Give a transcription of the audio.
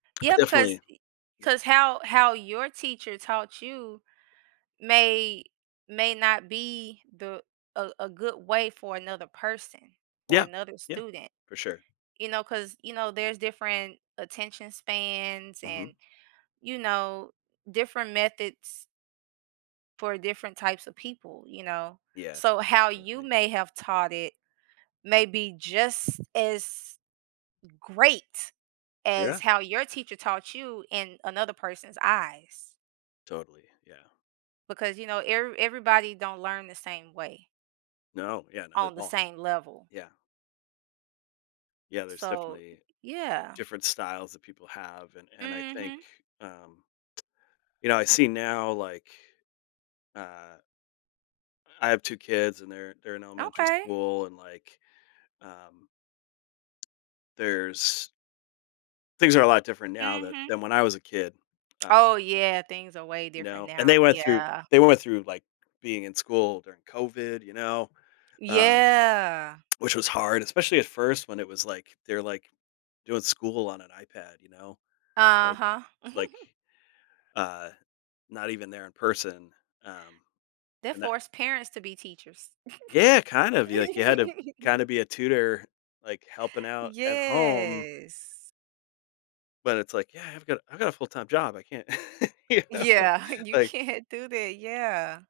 Yeah, because Definitely, y yeah. 'cause how how your teacher taught you may may not be the a a good way for another person or Yeah, another yeah, student, for sure. you know, 'cause, you know, there's different attention spans Mhm. and, you know, different methods for different types of people, you know? Yeah, So, how you definitely. may have taught it, may be just as great as Yeah. how your teacher taught you in another person's eyes Totally, yeah. because, you know, every everybody don't learn the same way No, yeah, not at on the all. same level. Yeah. Yeah, there's so, definitely yeah. different styles that people have, and and I think, Mhm. um, you know, I see now, like, uh I have 2 kids, and they're they're in elementary Okay. school and, like, um, there's Things are a lot different now than Mhm. than when I was a kid, uh Oh, yeah, things are way You different know, and they now, went through yeah. they went through, like, being in school during COVID, you know, um, Yeah. which was hard, especially at first when it was like they're, like, doing school on an iPad, you know, like Uh-huh. like, uh, not even there in person, um, They and that force parents to be teachers. Yeah, kind of you, like you had to kinda be a tutor, like, helping out at home Yes. but, it's like, "Yeah, I've got I've got a full time job I can't" you know? Yeah, you Like can't do that, yeah.